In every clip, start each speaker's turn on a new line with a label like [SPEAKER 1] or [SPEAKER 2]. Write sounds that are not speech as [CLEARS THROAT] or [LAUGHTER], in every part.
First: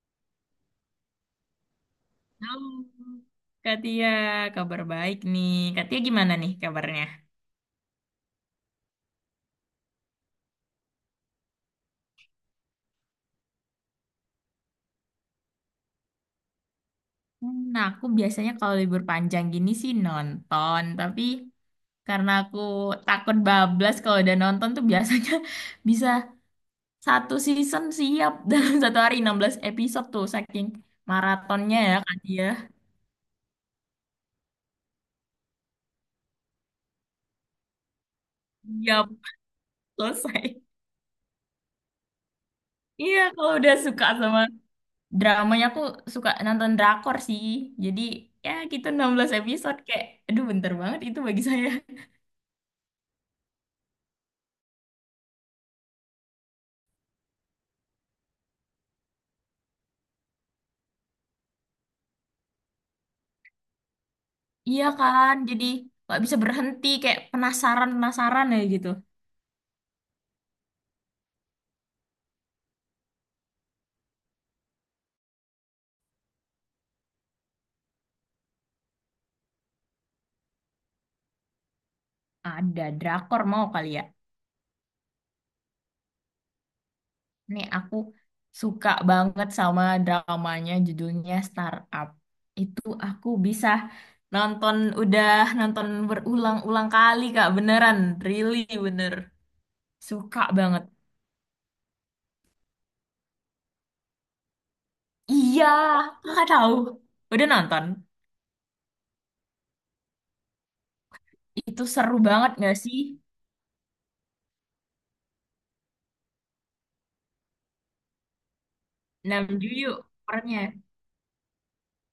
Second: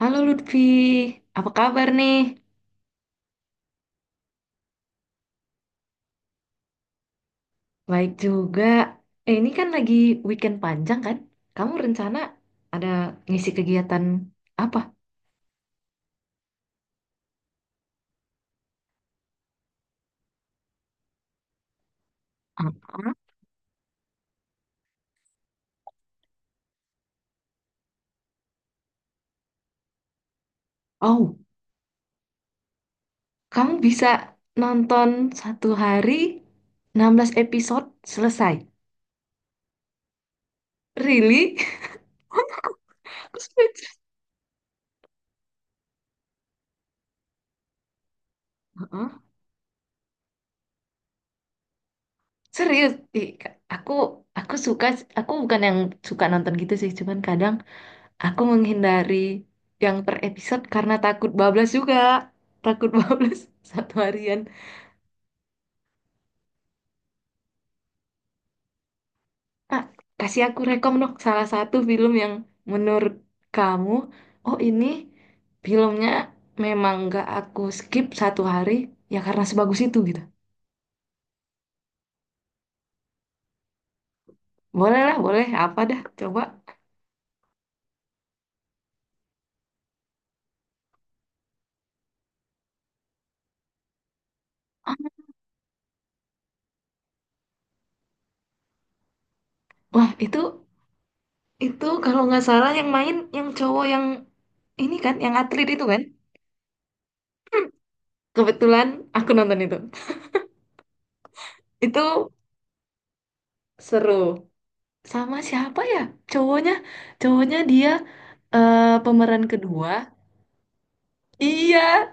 [SPEAKER 1] Halo Lutfi, apa kabar nih?
[SPEAKER 2] Halo, Kak Tia, kabar baik nih. Kak Tia gimana nih kabarnya?
[SPEAKER 1] Baik juga. Ini kan lagi weekend panjang kan? Kamu rencana ada ngisi kegiatan apa?
[SPEAKER 2] Aku biasanya kalau libur panjang gini sih nonton, tapi karena aku
[SPEAKER 1] Apa?
[SPEAKER 2] takut bablas kalau udah nonton tuh biasanya [LAUGHS] bisa satu season siap [LAUGHS] dalam satu hari 16 episode tuh saking
[SPEAKER 1] Oh,
[SPEAKER 2] maratonnya ya Kak Tia.
[SPEAKER 1] kamu bisa nonton satu hari 16 episode selesai.
[SPEAKER 2] Siap, selesai.
[SPEAKER 1] Really?
[SPEAKER 2] Iya,
[SPEAKER 1] [LAUGHS] Aku
[SPEAKER 2] kalau udah
[SPEAKER 1] speechless.
[SPEAKER 2] suka sama dramanya aku suka nonton drakor sih. Jadi ya gitu
[SPEAKER 1] Heeh.
[SPEAKER 2] 16 episode kayak aduh bentar banget itu bagi saya.
[SPEAKER 1] Serius? Ih, aku aku suka aku bukan yang suka nonton gitu sih, cuman kadang aku menghindari yang per episode karena takut bablas juga. Takut [LAUGHS] bablas satu harian.
[SPEAKER 2] Iya kan, jadi nggak bisa berhenti kayak penasaran-penasaran ya gitu.
[SPEAKER 1] Ah, kasih aku rekom dong salah satu film yang menurut kamu, oh ini filmnya memang nggak aku skip satu hari ya karena sebagus itu gitu.
[SPEAKER 2] Ada drakor mau kali ya.
[SPEAKER 1] Boleh lah, boleh. Apa dah, coba.
[SPEAKER 2] Nih aku suka banget sama dramanya judulnya Startup. Itu aku bisa nonton udah nonton berulang-ulang kali Kak, beneran, really bener.
[SPEAKER 1] Wah,
[SPEAKER 2] Suka
[SPEAKER 1] itu
[SPEAKER 2] banget.
[SPEAKER 1] itu kalau nggak salah yang main yang cowok yang ini kan, yang
[SPEAKER 2] Iya,
[SPEAKER 1] atlet itu kan.
[SPEAKER 2] Kakak tahu. Udah nonton.
[SPEAKER 1] Kebetulan aku nonton itu. [LAUGHS]
[SPEAKER 2] Itu seru
[SPEAKER 1] Itu
[SPEAKER 2] banget gak sih?
[SPEAKER 1] seru. Sama siapa ya, cowoknya, cowoknya dia, pemeran
[SPEAKER 2] Nam Ju
[SPEAKER 1] kedua,
[SPEAKER 2] yuk perannya.
[SPEAKER 1] iya,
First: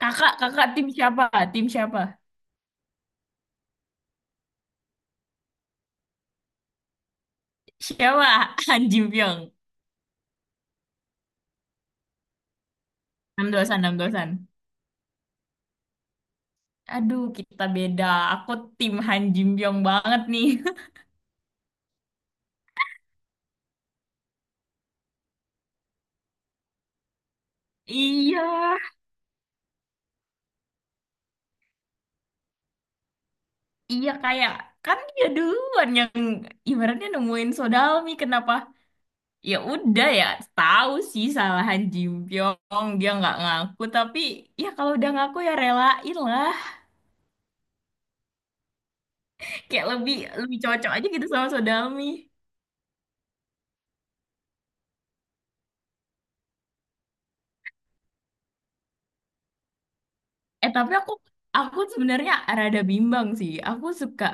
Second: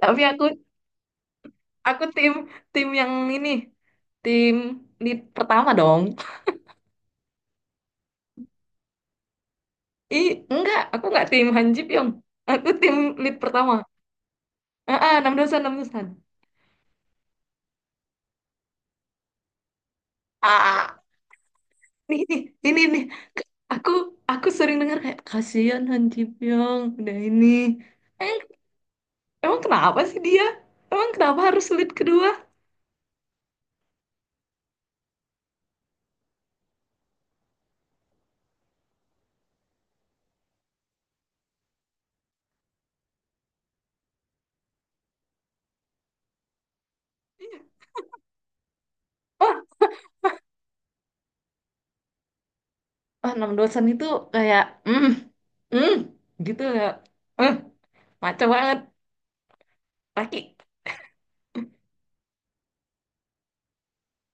[SPEAKER 1] tapi
[SPEAKER 2] Kakak,
[SPEAKER 1] aku
[SPEAKER 2] kakak tim siapa? Tim siapa?
[SPEAKER 1] aku tim, tim yang ini tim lead pertama dong.
[SPEAKER 2] Siapa? [LAUGHS] Han Ji Pyong.
[SPEAKER 1] Ih enggak, aku enggak tim Han Ji Pyong, aku tim lead
[SPEAKER 2] 6
[SPEAKER 1] pertama.
[SPEAKER 2] dosan, 6 dosan.
[SPEAKER 1] Ah ah, enam dosan, enam dosan.
[SPEAKER 2] Aduh, kita beda. Aku tim Han Ji Pyong banget nih. [LAUGHS]
[SPEAKER 1] Ah ini ini aku aku sering dengar kayak kasihan Han Ji Pyong udah ini. Eh,
[SPEAKER 2] Iya,
[SPEAKER 1] emang kenapa sih dia, emang kenapa harus lead kedua?
[SPEAKER 2] iya, kan dia duluan yang ibaratnya nemuin Sodalmi. Kenapa? Ya udah ya, tahu sih salah Han Ji Pyong. Dia nggak ngaku, tapi ya kalau udah ngaku ya relain lah. Kayak lebih lebih cocok aja gitu sama Sodalmi.
[SPEAKER 1] Oh, enam dosen itu kayak, mm, mm, gitu ya. eh maco banget, laki.
[SPEAKER 2] Eh tapi aku sebenarnya rada bimbang sih. Aku suka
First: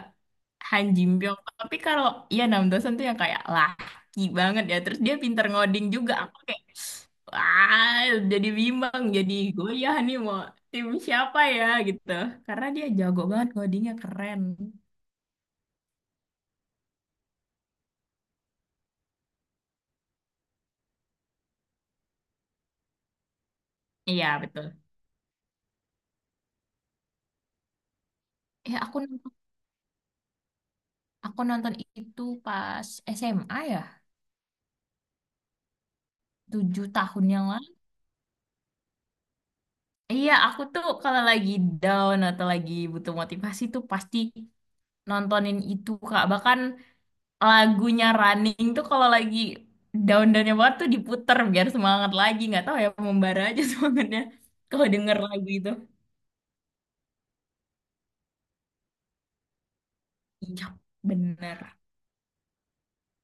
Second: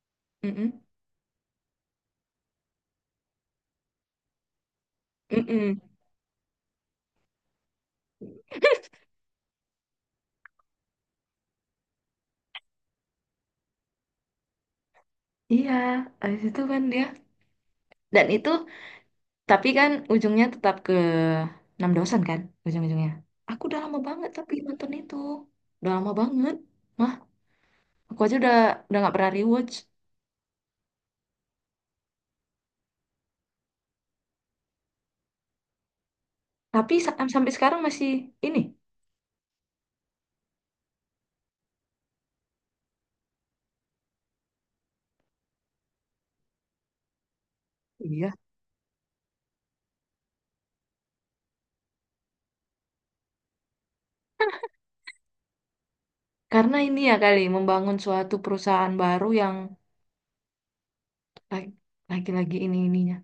[SPEAKER 1] Mm-mm,
[SPEAKER 2] Han Ji Pyong. Tapi kalau ya Nam Do San tuh yang kayak laki banget ya. Terus dia pinter
[SPEAKER 1] mm-mm.
[SPEAKER 2] ngoding juga. Aku kayak wah jadi bimbang. Jadi goyah nih mau tim siapa ya gitu. Karena dia jago banget ngodingnya keren.
[SPEAKER 1] Iya, habis itu kan dia, dan itu, tapi kan ujungnya tetap ke enam dosen kan, ujung-ujungnya. Aku udah lama
[SPEAKER 2] Iya
[SPEAKER 1] banget tapi
[SPEAKER 2] betul.
[SPEAKER 1] nonton itu, udah lama banget mah, aku aja udah
[SPEAKER 2] Eh aku
[SPEAKER 1] udah nggak pernah
[SPEAKER 2] nonton,
[SPEAKER 1] rewatch.
[SPEAKER 2] aku nonton itu pas SMA ya. Tujuh
[SPEAKER 1] Tapi
[SPEAKER 2] tahun yang
[SPEAKER 1] sampai
[SPEAKER 2] lalu.
[SPEAKER 1] sekarang masih ini.
[SPEAKER 2] Iya, aku tuh kalau lagi down atau lagi butuh motivasi tuh pasti nontonin itu Kak. Bahkan lagunya
[SPEAKER 1] Iya.
[SPEAKER 2] Running tuh kalau lagi down-downnya banget tuh diputer biar semangat lagi. Nggak tahu ya membara aja [LAUGHS] semangatnya kalau denger lagu itu.
[SPEAKER 1] Karena ini ya kali membangun suatu perusahaan baru yang
[SPEAKER 2] Iya, bener.
[SPEAKER 1] Lagi- lagi-lagi ini ininya.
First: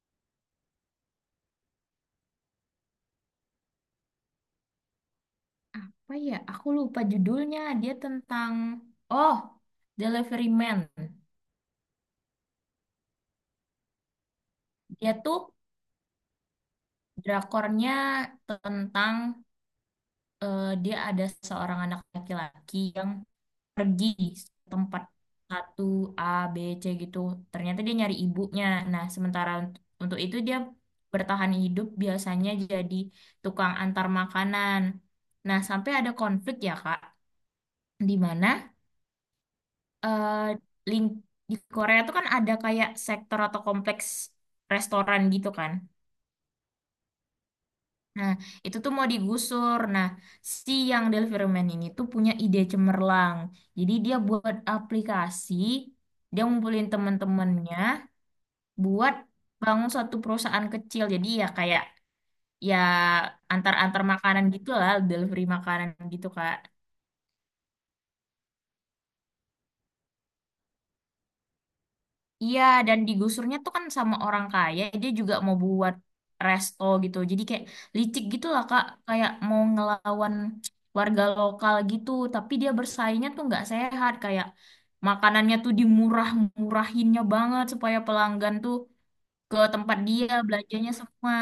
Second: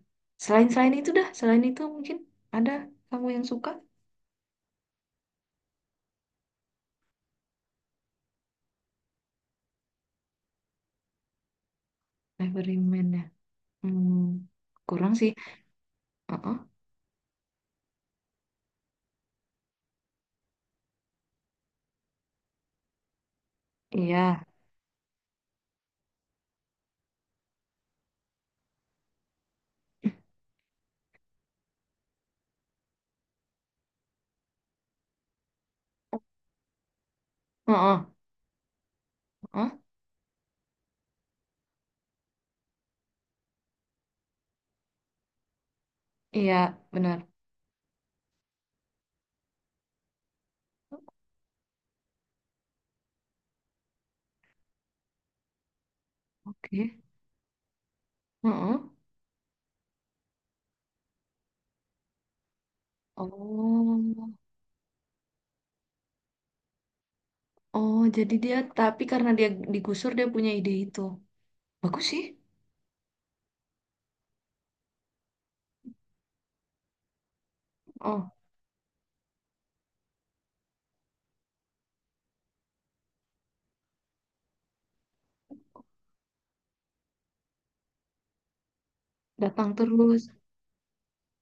[SPEAKER 1] Selain selain itu dah, selain itu mungkin ada kamu yang suka
[SPEAKER 2] Apa ya? Aku lupa judulnya. Dia tentang Oh, Delivery Man.
[SPEAKER 1] Nevermind ya. Hmm,
[SPEAKER 2] Dia
[SPEAKER 1] kurang sih.
[SPEAKER 2] tuh
[SPEAKER 1] Heeh.
[SPEAKER 2] drakornya tentang dia ada seorang anak laki-laki yang pergi
[SPEAKER 1] Iya.
[SPEAKER 2] tempat satu A B C gitu ternyata dia nyari ibunya nah sementara untuk itu dia bertahan hidup biasanya jadi tukang antar makanan nah sampai ada konflik ya Kak
[SPEAKER 1] Heeh.
[SPEAKER 2] di mana
[SPEAKER 1] Heeh.
[SPEAKER 2] eh, ling- di Korea tuh kan ada kayak sektor atau kompleks restoran gitu kan.
[SPEAKER 1] Iya, benar.
[SPEAKER 2] Nah, itu tuh mau digusur. Nah, si yang Del ini tuh punya ide cemerlang. Jadi dia buat aplikasi, dia ngumpulin
[SPEAKER 1] Oke.
[SPEAKER 2] temen-temennya
[SPEAKER 1] Heeh.
[SPEAKER 2] buat bangun suatu perusahaan kecil. Jadi ya kayak ya antar-antar
[SPEAKER 1] Oh.
[SPEAKER 2] makanan gitu lah, delivery makanan gitu, Kak.
[SPEAKER 1] Oh, jadi dia tapi karena dia digusur dia punya ide itu. Bagus sih.
[SPEAKER 2] Iya, dan digusurnya tuh kan sama orang kaya, dia juga mau buat resto gitu. Jadi kayak licik
[SPEAKER 1] Oh,
[SPEAKER 2] gitu lah, Kak. Kayak mau ngelawan warga lokal gitu, tapi dia bersaingnya tuh nggak sehat. Kayak makanannya tuh dimurah-murahinnya banget supaya pelanggan tuh ke
[SPEAKER 1] datang
[SPEAKER 2] tempat
[SPEAKER 1] terus.
[SPEAKER 2] dia belanjanya semua.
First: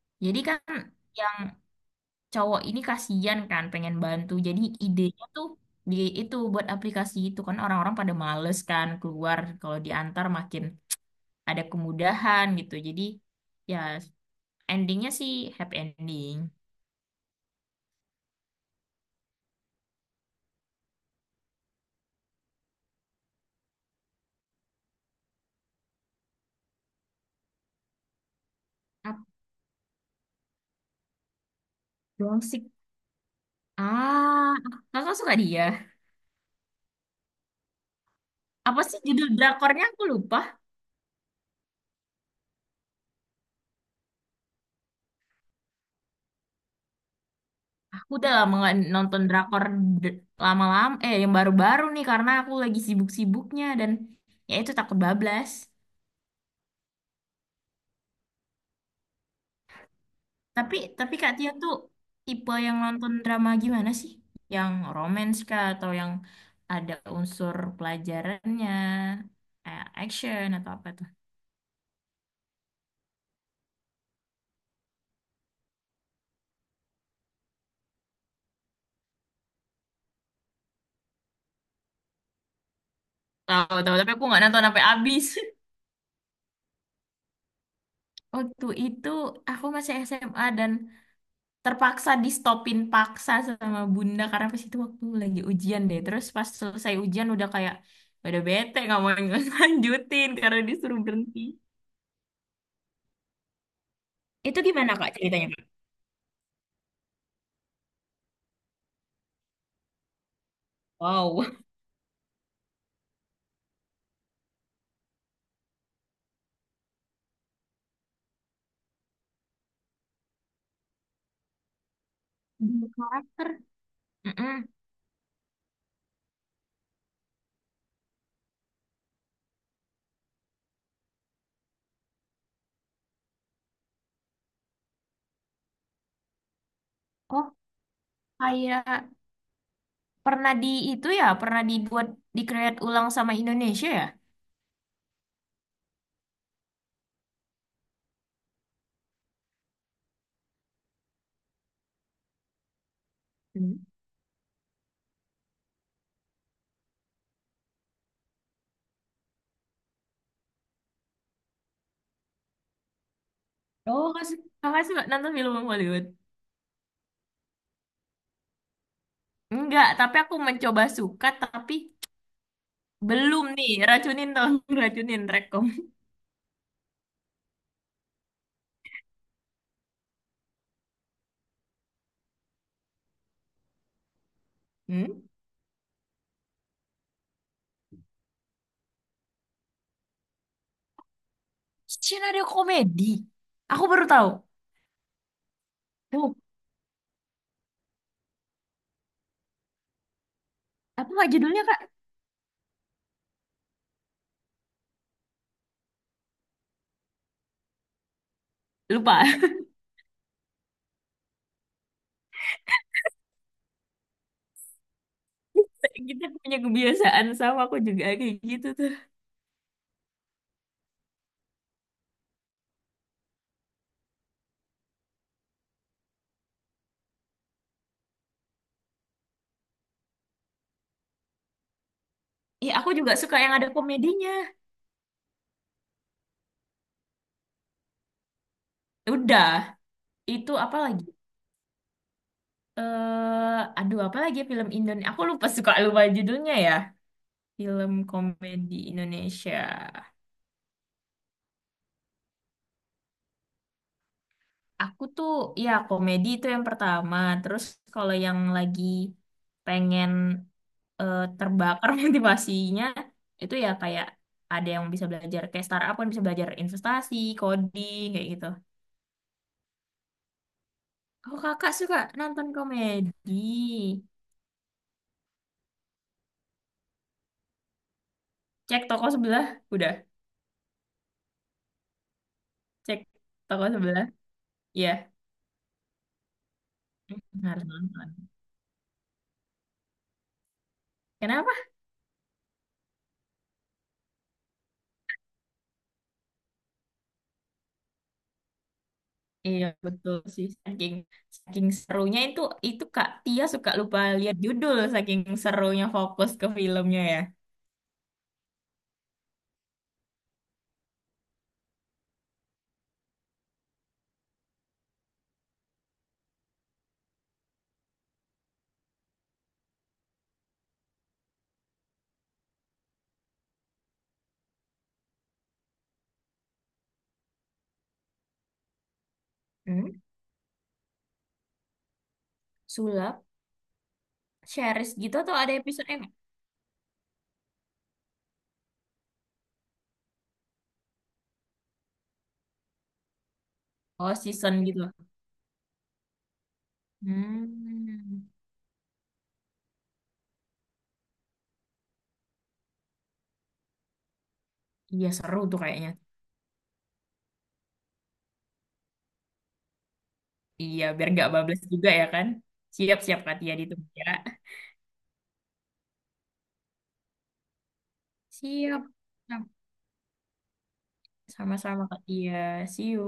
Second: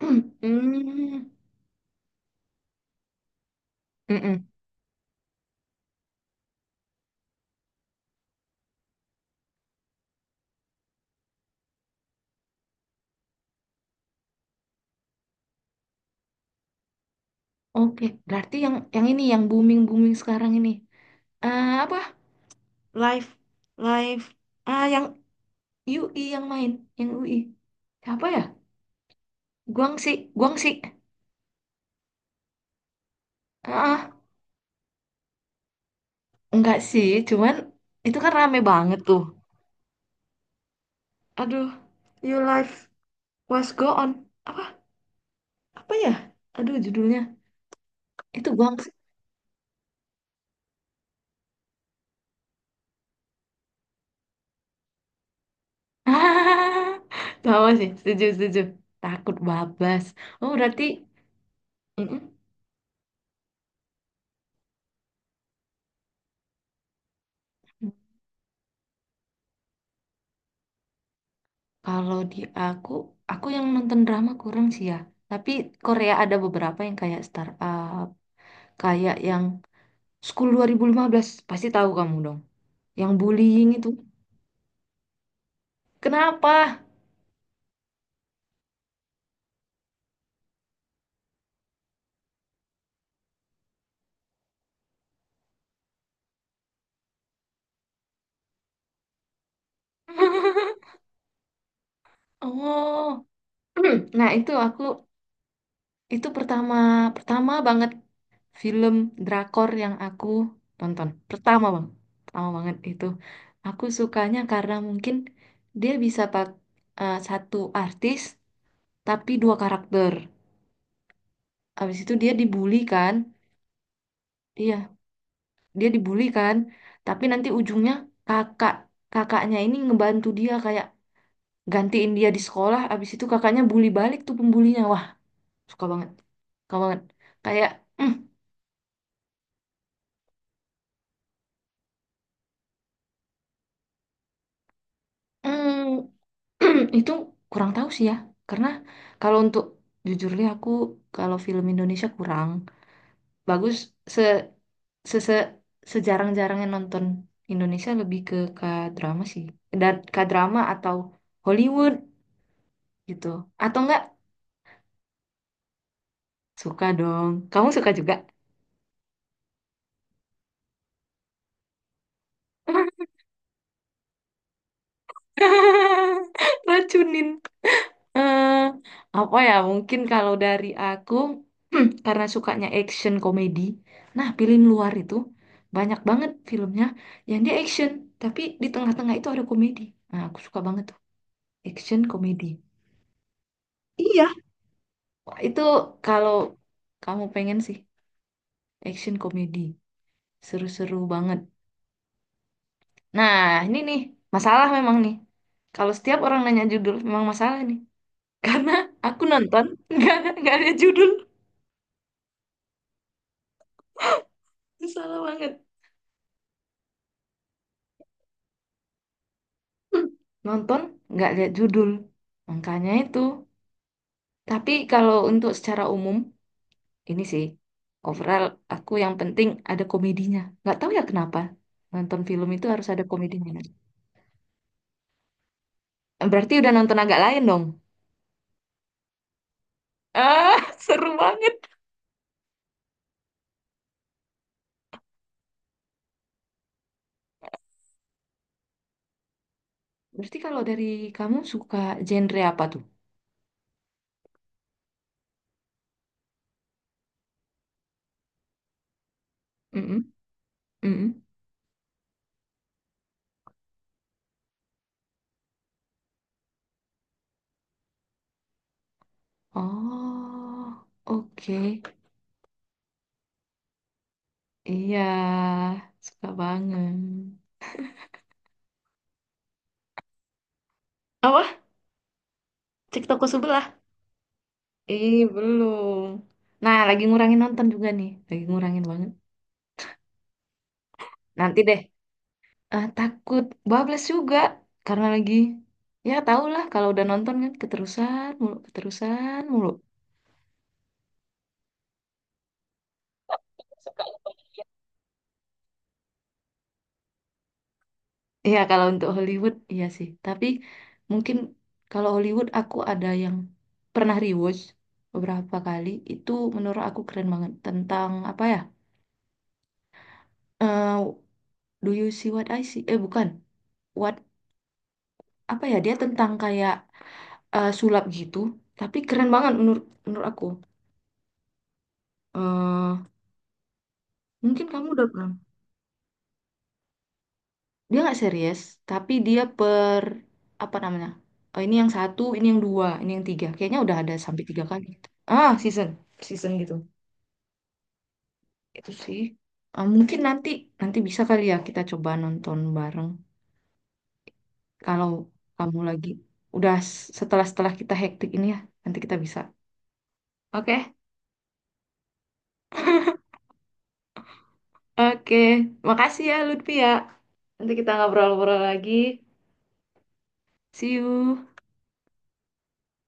[SPEAKER 1] [CLEARS THROAT]
[SPEAKER 2] Jadi kan
[SPEAKER 1] Hmm.
[SPEAKER 2] yang cowok ini kasihan kan pengen bantu.
[SPEAKER 1] Mm-mm.
[SPEAKER 2] Jadi idenya tuh di itu buat aplikasi itu kan orang-orang pada males kan keluar kalau diantar makin ada kemudahan gitu. Jadi ya endingnya sih happy ending.
[SPEAKER 1] Oke, berarti yang ini yang booming-booming sekarang ini. Apa? Live live ah yang U I yang main, yang U I, siapa ya,
[SPEAKER 2] Apa
[SPEAKER 1] Guangxi, Guangxi.
[SPEAKER 2] doang sih?
[SPEAKER 1] Ah
[SPEAKER 2] Ah, kakak suka dia.
[SPEAKER 1] enggak sih, cuman itu kan rame
[SPEAKER 2] Apa
[SPEAKER 1] banget
[SPEAKER 2] sih
[SPEAKER 1] tuh.
[SPEAKER 2] judul drakornya? Aku lupa.
[SPEAKER 1] Aduh, you life was go on, apa, apa ya, aduh judulnya,
[SPEAKER 2] Aku udah
[SPEAKER 1] itu
[SPEAKER 2] lama nggak
[SPEAKER 1] Guangxi.
[SPEAKER 2] nonton drakor lama-lama. Eh, yang baru-baru nih karena aku lagi sibuk-sibuknya dan ya itu takut bablas.
[SPEAKER 1] Ah [LAUGHS] sama sih, setuju, setuju. Takut babas. Oh
[SPEAKER 2] Tapi
[SPEAKER 1] berarti
[SPEAKER 2] tapi Kak Tia tuh
[SPEAKER 1] mm-mm.
[SPEAKER 2] tipe yang nonton drama gimana sih? Yang romance kah atau yang ada unsur pelajarannya, action atau apa.
[SPEAKER 1] Kalau di aku, aku yang nonton drama kurang sih ya. Tapi Korea ada beberapa yang kayak startup, kayak yang School 2015, pasti tahu kamu dong. Yang bullying
[SPEAKER 2] Tahu
[SPEAKER 1] itu.
[SPEAKER 2] tahu tapi aku nggak nonton sampai habis. [LAUGHS]
[SPEAKER 1] Kenapa?
[SPEAKER 2] Waktu itu aku masih SMA dan terpaksa di stopin paksa sama bunda karena pas itu waktu lagi ujian deh. Terus pas selesai ujian udah kayak udah bete nggak mau [LAUGHS] lanjutin karena
[SPEAKER 1] [LAUGHS]
[SPEAKER 2] disuruh berhenti.
[SPEAKER 1] Oh. [CLEARS THROAT] Nah, itu
[SPEAKER 2] Itu
[SPEAKER 1] aku,
[SPEAKER 2] gimana Kak ceritanya Kak?
[SPEAKER 1] itu pertama pertama banget film drakor yang aku tonton.
[SPEAKER 2] Wow.
[SPEAKER 1] Pertama, Bang. Pertama banget itu. Aku sukanya karena mungkin dia bisa pak, satu artis tapi dua karakter. Habis itu dia dibully
[SPEAKER 2] Dua
[SPEAKER 1] kan?
[SPEAKER 2] karakter. Mm-mm.
[SPEAKER 1] Iya, dia dibully kan, tapi nanti ujungnya kakak, kakaknya ini ngebantu dia kayak gantiin dia di sekolah, abis itu kakaknya bully balik tuh pembulinya, wah, suka banget suka banget,
[SPEAKER 2] Oh
[SPEAKER 1] kayak, mm,
[SPEAKER 2] kayak pernah di itu ya pernah dibuat di create ulang sama Indonesia ya?
[SPEAKER 1] mm, [CLEARS THROAT] itu kurang tahu sih ya, karena kalau untuk, jujur deh aku, kalau film Indonesia kurang bagus.
[SPEAKER 2] Hmm.
[SPEAKER 1] Se se, se sejarang-jarangnya nonton Indonesia, lebih ke K-drama sih, dan K-drama atau Hollywood gitu, atau enggak.
[SPEAKER 2] Oh, Kak, Kakak suka nonton film Hollywood?
[SPEAKER 1] Suka dong. Kamu suka juga?
[SPEAKER 2] Enggak, tapi aku mencoba suka, tapi belum nih. Racunin dong, [LAUGHS] racunin rekom.
[SPEAKER 1] [LAUGHS] Racunin. Eh, apa ya? Mungkin kalau dari aku, [CLEARS THROAT] karena sukanya action komedi. Nah, pilih luar itu
[SPEAKER 2] Hmm?
[SPEAKER 1] banyak banget filmnya, yang dia action, tapi di tengah-tengah itu ada komedi. Nah, aku suka banget tuh action
[SPEAKER 2] Skenario
[SPEAKER 1] komedi.
[SPEAKER 2] komedi. Aku baru tahu.
[SPEAKER 1] Iya, wah, itu kalau
[SPEAKER 2] Tuh,
[SPEAKER 1] kamu pengen sih, action komedi seru-seru
[SPEAKER 2] apa nggak
[SPEAKER 1] banget.
[SPEAKER 2] judulnya, Kak?
[SPEAKER 1] Nah, ini nih masalah memang nih. Kalau setiap orang nanya judul memang masalah nih. Karena aku
[SPEAKER 2] Lupa.
[SPEAKER 1] nonton [LAUGHS] nggak ada judul, salah banget.
[SPEAKER 2] [LAUGHS] Kita punya kebiasaan sama aku juga kayak gitu tuh.
[SPEAKER 1] Hmm. Nonton nggak lihat judul, makanya itu. Tapi kalau untuk secara umum ini sih, overall aku yang penting ada komedinya, nggak tahu ya kenapa nonton film itu
[SPEAKER 2] Iya,
[SPEAKER 1] harus
[SPEAKER 2] aku
[SPEAKER 1] ada
[SPEAKER 2] juga suka
[SPEAKER 1] komedinya.
[SPEAKER 2] yang ada komedinya.
[SPEAKER 1] Berarti udah nonton agak lain dong.
[SPEAKER 2] Udah, itu
[SPEAKER 1] Ah
[SPEAKER 2] apa
[SPEAKER 1] [LAUGHS]
[SPEAKER 2] lagi?
[SPEAKER 1] seru banget.
[SPEAKER 2] Apa lagi ya, film Indonesia? Aku lupa suka lupa judulnya ya. Film komedi Indonesia.
[SPEAKER 1] Berarti kalau dari kamu, suka genre apa tuh?
[SPEAKER 2] Aku tuh ya komedi itu yang pertama. Terus kalau yang lagi
[SPEAKER 1] Mm-mm,
[SPEAKER 2] pengen
[SPEAKER 1] mm-mm.
[SPEAKER 2] terbakar [LAUGHS] motivasinya itu ya kayak ada yang bisa belajar kayak startup kan bisa belajar investasi, coding kayak gitu.
[SPEAKER 1] Oh,
[SPEAKER 2] Oh
[SPEAKER 1] oke.
[SPEAKER 2] kakak suka nonton komedi?
[SPEAKER 1] Iya, suka banget.
[SPEAKER 2] Cek toko sebelah, udah.
[SPEAKER 1] Apa?
[SPEAKER 2] Cek
[SPEAKER 1] Cek toko sebelah.
[SPEAKER 2] toko sebelah, iya.
[SPEAKER 1] Ih, belum. Nah, lagi
[SPEAKER 2] Hmm,
[SPEAKER 1] ngurangin
[SPEAKER 2] harus
[SPEAKER 1] nonton juga nih.
[SPEAKER 2] nonton.
[SPEAKER 1] Lagi ngurangin banget.
[SPEAKER 2] Kenapa?
[SPEAKER 1] Nanti deh. Takut bablas juga. Karena lagi... Ya, tau lah. Kalau udah nonton kan keterusan mulu. Keterusan
[SPEAKER 2] Iya
[SPEAKER 1] mulu.
[SPEAKER 2] betul sih saking saking serunya itu Kak Tia suka lupa lihat judul saking serunya fokus ke filmnya ya.
[SPEAKER 1] Iya, kalau untuk Hollywood, iya sih. Tapi mungkin kalau Hollywood aku ada yang pernah rewatch beberapa kali. Itu menurut aku keren banget. Tentang apa ya? Eh, do you see what I see? Eh, bukan. What... Apa ya? Dia tentang kayak, sulap gitu, tapi keren banget menurut,
[SPEAKER 2] Hmm?
[SPEAKER 1] menurut aku. eh
[SPEAKER 2] Sulap,
[SPEAKER 1] mungkin kamu
[SPEAKER 2] series
[SPEAKER 1] udah
[SPEAKER 2] gitu
[SPEAKER 1] pernah.
[SPEAKER 2] atau ada episode ini?
[SPEAKER 1] Dia nggak serius, tapi dia per, apa namanya? Oh, ini yang satu, ini yang dua, ini yang tiga. Kayaknya udah ada
[SPEAKER 2] Oh,
[SPEAKER 1] sampai
[SPEAKER 2] season
[SPEAKER 1] tiga
[SPEAKER 2] gitu.
[SPEAKER 1] kali gitu. Ah, season, season gitu.
[SPEAKER 2] Hmm.
[SPEAKER 1] Itu sih. Mungkin nanti nanti bisa kali ya kita coba nonton bareng.
[SPEAKER 2] Iya,
[SPEAKER 1] Kalau
[SPEAKER 2] seru tuh
[SPEAKER 1] kamu
[SPEAKER 2] kayaknya.
[SPEAKER 1] lagi udah setelah, setelah kita hektik ini ya, nanti kita bisa. Oke.
[SPEAKER 2] Iya, biar gak bablas juga ya kan? Siap-siap Kak Tia ditunggu ya.
[SPEAKER 1] Oke. Makasih ya Lutfi ya. Nanti kita ngobrol-ngobrol
[SPEAKER 2] Siap.
[SPEAKER 1] lagi. See you.
[SPEAKER 2] Sama-sama Kak Tia. See you.